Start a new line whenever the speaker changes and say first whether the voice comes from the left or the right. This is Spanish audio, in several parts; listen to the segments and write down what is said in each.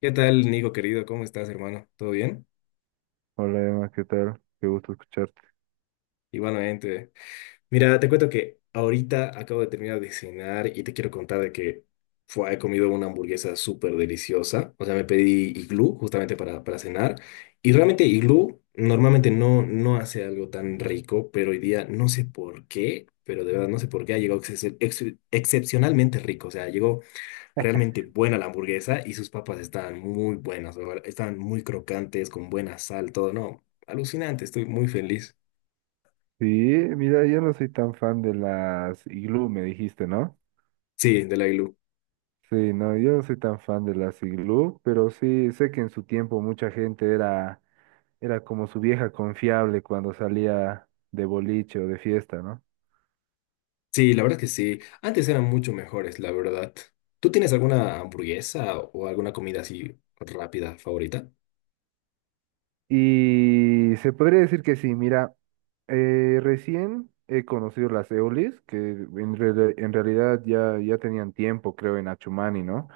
left: ¿Qué tal, Nico, querido? ¿Cómo estás, hermano? ¿Todo bien?
right: Hola Emma, ¿qué tal? Qué gusto escucharte.
left: Igualmente. Mira, te cuento que ahorita acabo de terminar de cenar y te quiero contar de que fue, he comido una hamburguesa súper deliciosa. O sea, me pedí iglú justamente para cenar. Y realmente iglú normalmente no hace algo tan rico, pero hoy día no sé por qué, pero de verdad no sé por qué ha llegado excepcionalmente rico. O sea, llegó realmente buena la hamburguesa y sus papas estaban muy buenas, la verdad, estaban muy crocantes, con buena sal, todo, no, alucinante, estoy muy feliz.
right: Sí, mira, yo no soy tan fan de las iglú, me dijiste, ¿no?
left: Sí, de la Ilu.
right: Sí, no, yo no soy tan fan de las iglú, pero sí sé que en su tiempo mucha gente era, como su vieja confiable cuando salía de boliche o de fiesta, ¿no?
left: Sí, la verdad que sí, antes eran mucho mejores, la verdad. ¿Tú tienes alguna hamburguesa o alguna comida así rápida favorita?
right: Y se podría decir que sí, mira, recién he conocido las eolis, que en realidad ya tenían tiempo, creo, en Achumani, ¿no?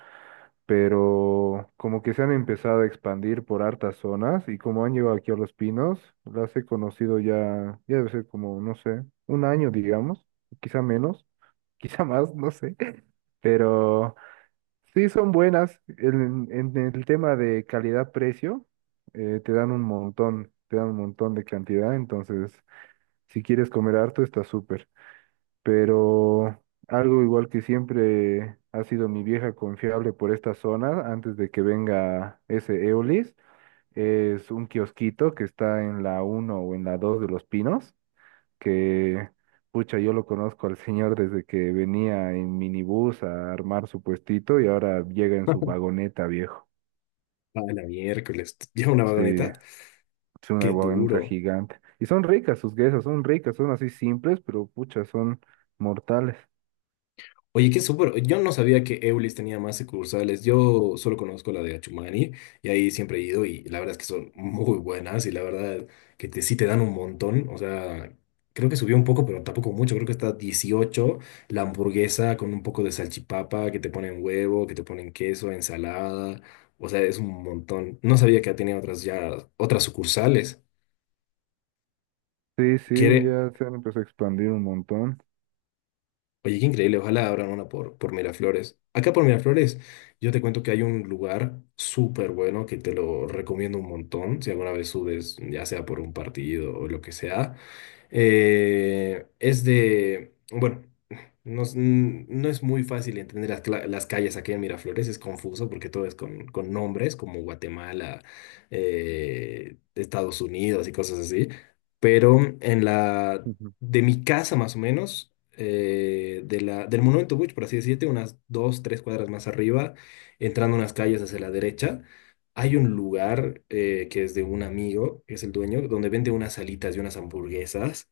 right: Pero como que se han empezado a expandir por hartas zonas y como han llegado aquí a Los Pinos, las he conocido ya, ya debe ser como, no sé, un año, digamos, quizá menos, quizá más, no sé, pero sí son buenas. En el tema de calidad-precio, te dan un montón, te dan un montón de cantidad, entonces si quieres comer harto está súper, pero algo igual que siempre ha sido mi vieja confiable por esta zona, antes de que venga ese Eolis, es un kiosquito que está en la uno o en la 2 de Los Pinos, que, pucha, yo lo conozco al señor desde que venía en minibús a armar su puestito y ahora llega en su vagoneta, viejo.
left: Ah, la miércoles, lleva una
right: Sí,
left: vagoneta,
right: es una
left: qué
right: vagoneta
left: duro.
right: gigante. Y son ricas sus guesas, son ricas, son así simples, pero pucha, son mortales.
left: Oye, qué súper. Yo no sabía que Eulis tenía más sucursales. Yo solo conozco la de Achumani y ahí siempre he ido y la verdad es que son muy buenas y la verdad que te, sí te dan un montón. O sea, creo que subió un poco, pero tampoco mucho. Creo que está 18 la hamburguesa con un poco de salchipapa, que te ponen huevo, que te ponen queso, ensalada. O sea, es un montón. No sabía que tenía otras ya, otras sucursales.
right: Sí, sí,
left: Quiere,
right: ya se han empezado a expandir un montón.
left: oye, qué increíble, ojalá abran una por Miraflores. Acá por Miraflores, yo te cuento que hay un lugar súper bueno que te lo recomiendo un montón, si alguna vez subes, ya sea por un partido o lo que sea. Es de, bueno, no, es no es muy fácil entender las, las calles aquí en Miraflores, es confuso porque todo es con nombres como Guatemala, Estados Unidos y cosas así, pero en la,
right: Ujú.
left: de mi casa más o menos, de la, del Monumento Bush, por así decirte, unas dos, tres cuadras más arriba, entrando unas calles hacia la derecha. Hay un lugar que es de un amigo, que es el dueño, donde vende unas alitas y unas hamburguesas,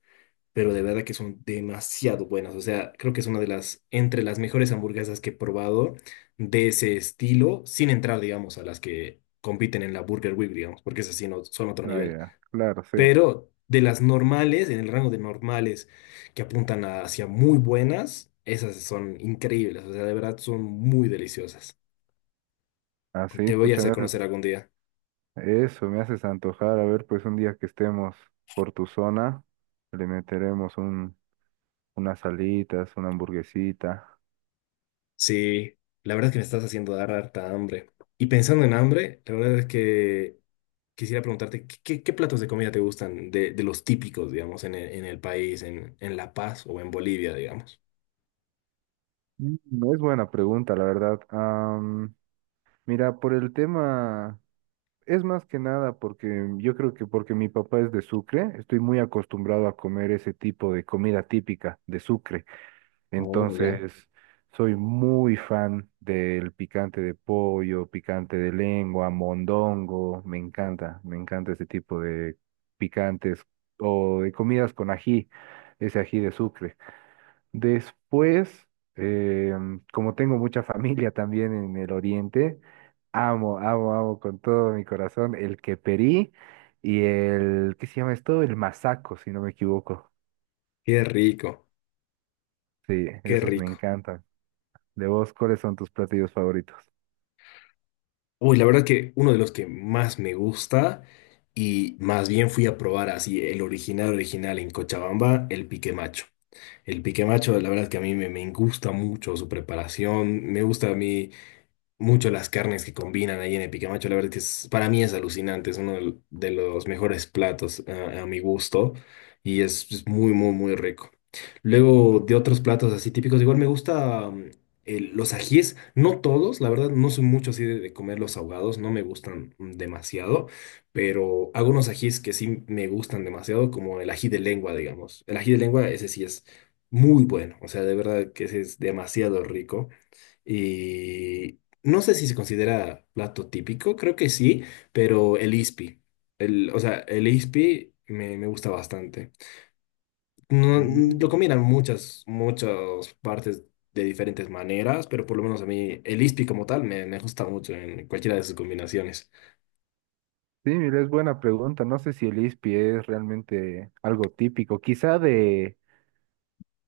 left: pero de verdad que son demasiado buenas. O sea, creo que es una de las, entre las mejores hamburguesas que he probado de ese estilo, sin entrar, digamos, a las que compiten en la Burger Week, digamos, porque esas sí no, son otro
right: Ah,
left: nivel.
right: ya, claro, sí.
left: Pero de las normales, en el rango de normales que hacia muy buenas, esas son increíbles. O sea, de verdad son muy deliciosas.
right: Así,
left: Te voy a
right: pucha,
left: hacer
right: me haces
left: conocer algún día.
right: eso, me haces antojar. A ver, pues un día que estemos por tu zona, le meteremos unas alitas, una hamburguesita.
left: Sí, la verdad es que me estás haciendo dar harta hambre. Y pensando en hambre, la verdad es que quisiera preguntarte, qué platos de comida te gustan de los típicos, digamos, en el país, en La Paz o en Bolivia, digamos?
right: No es buena pregunta, la verdad. Mira, por el tema, es más que nada porque yo creo que porque mi papá es de Sucre, estoy muy acostumbrado a comer ese tipo de comida típica de Sucre.
left: Oh, ya.
right: Entonces, soy muy fan del picante de pollo, picante de lengua, mondongo. Me encanta ese tipo de picantes o de comidas con ají, ese ají de Sucre. Después, como tengo mucha familia también en el oriente, amo, amo, amo con todo mi corazón el queperí y el, ¿qué se llama esto? El masaco, si no me equivoco.
left: Qué rico,
right: Sí,
left: qué
right: esos me
left: rico.
right: encantan. De vos, ¿cuáles son tus platillos favoritos?
left: Uy, la verdad que uno de los que más me gusta y más bien fui a probar así el original original en Cochabamba, el pique macho. El pique macho, la verdad que a mí me, me gusta mucho su preparación, me gusta a mí mucho las carnes que combinan ahí en el picamacho. La verdad que es- para mí es alucinante, es uno del- de los mejores platos a mi gusto y es muy, muy, muy rico. Luego de otros platos así típicos, igual me gusta el- los ajíes, no todos, la verdad no soy mucho así de comer los ahogados, no me gustan demasiado, pero hago unos ajíes que sí me gustan demasiado, como el ají de lengua, digamos. El ají de lengua, ese sí es muy bueno, o sea, de verdad que ese es demasiado rico. Y no sé si se considera plato típico, creo que sí, pero el ispi. El, o sea, el ispi me, me gusta bastante. No, lo
right: Mm.
left: combinan muchas, muchas partes de diferentes maneras, pero por lo menos a mí el ispi como tal me, me gusta mucho en cualquiera de sus combinaciones.
right: Sí, mira, es buena pregunta. No sé si el ispi es realmente algo típico. Quizá de,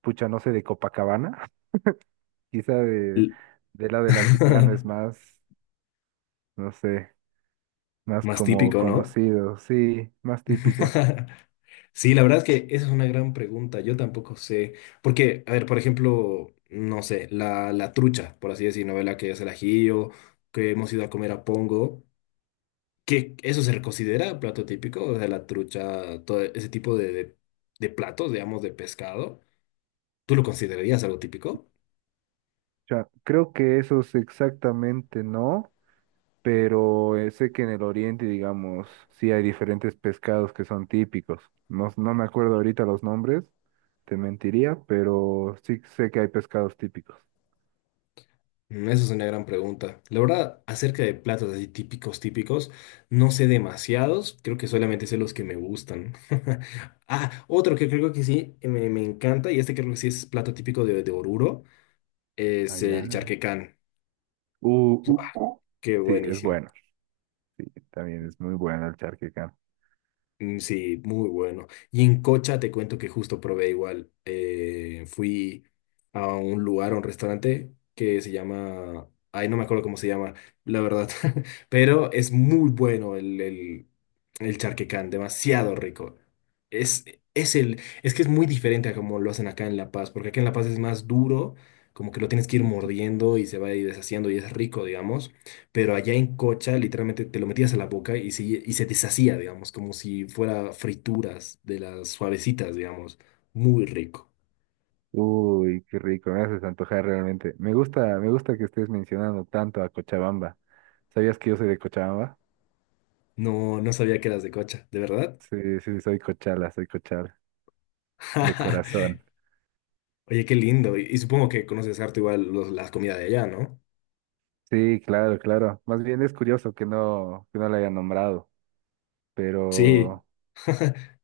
right: pucha, no sé, de Copacabana. Quizá de,
left: L-
right: de la del altiplano es más, no sé, más
left: más
right: como
left: típico, ¿no?
right: conocido. Sí, más típico.
left: Sí, la verdad es que esa es una gran pregunta. Yo tampoco sé. Porque, a ver, por ejemplo, no sé, la trucha, por así decir, novela que es el ajillo, que hemos ido a comer a Pongo, que eso se considera plato típico, o sea, la trucha, todo ese tipo de platos, digamos, de pescado. ¿Tú lo considerarías algo típico?
right: O creo que esos exactamente no. Pero sé que en el oriente, digamos, sí hay diferentes pescados que son típicos. No, no me acuerdo ahorita los nombres, te mentiría, pero sí sé que hay pescados típicos.
left: Esa es una gran pregunta. La verdad, acerca de platos así típicos, típicos, no sé demasiados, creo que solamente sé los que me gustan. Ah, otro que creo que sí, me, me encanta, y este creo que sí es plato típico de Oruro, es el
right: Allá.
left: charquecán.
right: Uh,
left: ¡Buah!
right: uh, uh.
left: Qué
right: Sí, es
left: buenísimo.
right: bueno. También es muy bueno el charquecán.
left: Mm, sí, muy bueno. Y en Cocha te cuento que justo probé igual. Fui a un lugar, a un restaurante que se llama... Ay, no me acuerdo cómo se llama, la verdad. Pero es muy bueno el charquecán, demasiado rico. Es, es el, es que es muy diferente a como lo hacen acá en La Paz, porque acá en La Paz es más duro, como que lo tienes que ir mordiendo y se va a ir deshaciendo y es rico, digamos, pero allá en cocha literalmente te lo metías a la boca y se deshacía, digamos, como si fuera frituras de las suavecitas, digamos. Muy rico.
right: Uy, qué rico, me haces antojar realmente. Me gusta que estés mencionando tanto a Cochabamba. ¿Sabías que yo soy de Cochabamba?
left: No, no sabía que eras de cocha, ¿de verdad?
right: Sí, sí, sí, soy cochala, soy cochal, de corazón.
left: Oye, qué lindo. Y supongo que conoces harto igual los- las comidas de allá, ¿no?
right: Sí, claro, claro. Más bien es curioso que no la haya nombrado,
left: Sí,
right: pero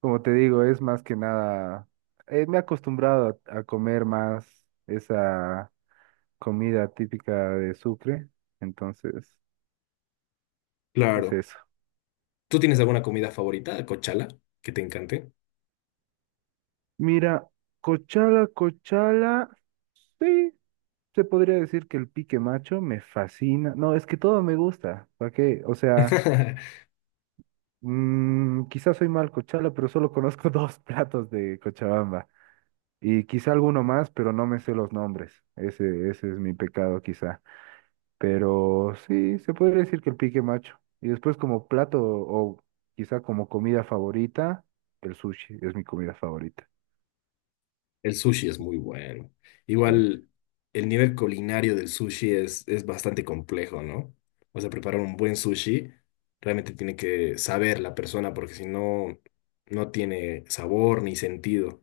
right: como te digo, es más que nada, me he acostumbrado a comer más esa comida típica de Sucre, entonces es
left: claro.
right: eso.
left: ¿Tú tienes alguna comida favorita, cochala, que te encante?
right: Mira, cochala, cochala, sí, se podría decir que el pique macho me fascina. No, es que todo me gusta, ¿para qué? O sea, quizás soy mal cochala, pero solo conozco dos platos de Cochabamba. Y quizá alguno más, pero no me sé los nombres. Ese es mi pecado quizá. Pero sí, se podría decir que el pique macho. Y después como plato o quizá como comida favorita, el sushi es mi comida favorita.
left: El sushi es muy bueno.
right: Sí,
left: Igual el nivel culinario del sushi es bastante complejo, ¿no? O sea, preparar un buen sushi realmente tiene que saber la persona porque si no, no tiene sabor ni sentido.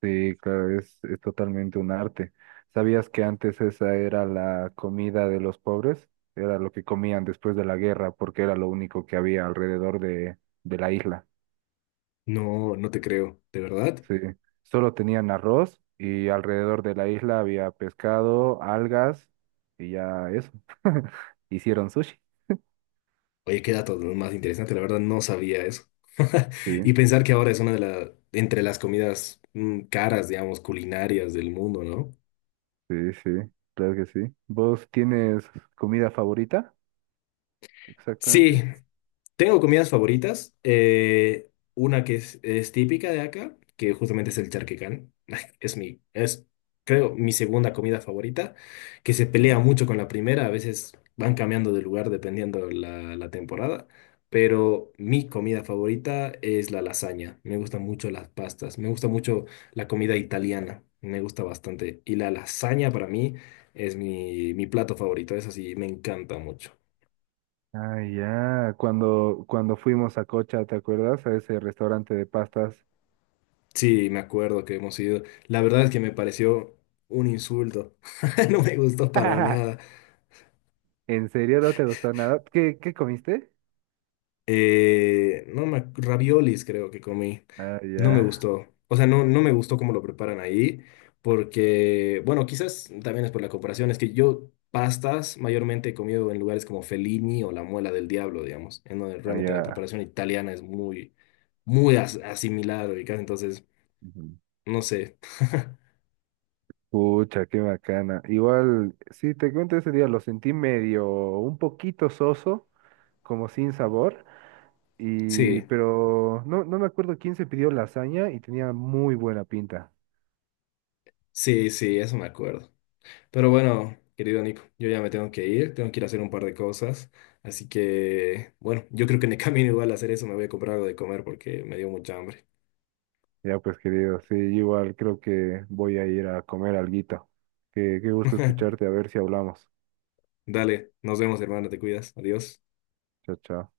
right: sí, claro, es totalmente un arte. ¿Sabías que antes esa era la comida de los pobres? Era lo que comían después de la guerra porque era lo único que había alrededor de, la isla.
left: No, no te creo, ¿de verdad?
right: Sí, solo tenían arroz y alrededor de la isla había pescado, algas y ya eso. Hicieron sushi.
left: Oye, qué dato más interesante, la verdad no sabía eso.
right: Sí,
left: Y pensar que ahora es una de las, entre las comidas caras, digamos, culinarias del mundo, ¿no?
right: sí, sí, claro que sí. ¿Vos tienes comida favorita?
left: Sí,
right: Exactamente.
left: tengo comidas favoritas. Una que es típica de acá, que justamente es el charquecán. Es mi, es, creo, mi segunda comida favorita, que se pelea
right: Oh.
left: mucho con la primera. A veces van cambiando de lugar dependiendo la, la temporada. Pero mi comida favorita es la lasaña. Me gustan mucho las pastas. Me gusta mucho la comida italiana. Me gusta bastante. Y la lasaña para mí es mi, mi plato favorito. Es así, me encanta mucho.
right: Ah, ya, cuando fuimos a Cocha, ¿te acuerdas? A ese restaurante de pastas.
left: Sí, me acuerdo que hemos ido. La verdad es que me pareció un insulto. No me gustó para nada.
right: ¿En serio no te gustó nada? ¿¿Qué comiste?
left: No me, raviolis creo que comí.
right: Ah,
left: No me
right: ya,
left: gustó. O sea, no, no me gustó cómo lo preparan ahí. Porque, bueno, quizás también es por la comparación. Es que yo pastas mayormente he comido en lugares como Fellini o La Muela del Diablo, digamos. En donde
right: ah,
left: realmente la
right: ya.
left: preparación italiana es muy, asimilada, ubicás. Entonces,
right: Ujú.
left: no sé.
right: Pucha, qué bacana. Igual, sí, te cuento ese día, lo sentí medio, un poquito soso, como sin sabor,
left: Sí,
right: pero no, no me acuerdo quién se pidió lasaña y tenía muy buena pinta.
left: sí, sí, eso me acuerdo. Pero bueno, querido Nico, yo ya me tengo que ir a hacer un par de cosas. Así que, bueno, yo creo que en el camino igual a hacer eso me voy a comprar algo de comer porque me dio mucha hambre.
right: Ya pues, querido, sí, igual creo que voy a ir a comer alguito. Qué gusto escucharte, a ver si hablamos.
left: Dale, nos vemos, hermano, te cuidas. Adiós.
right: Chao, chao.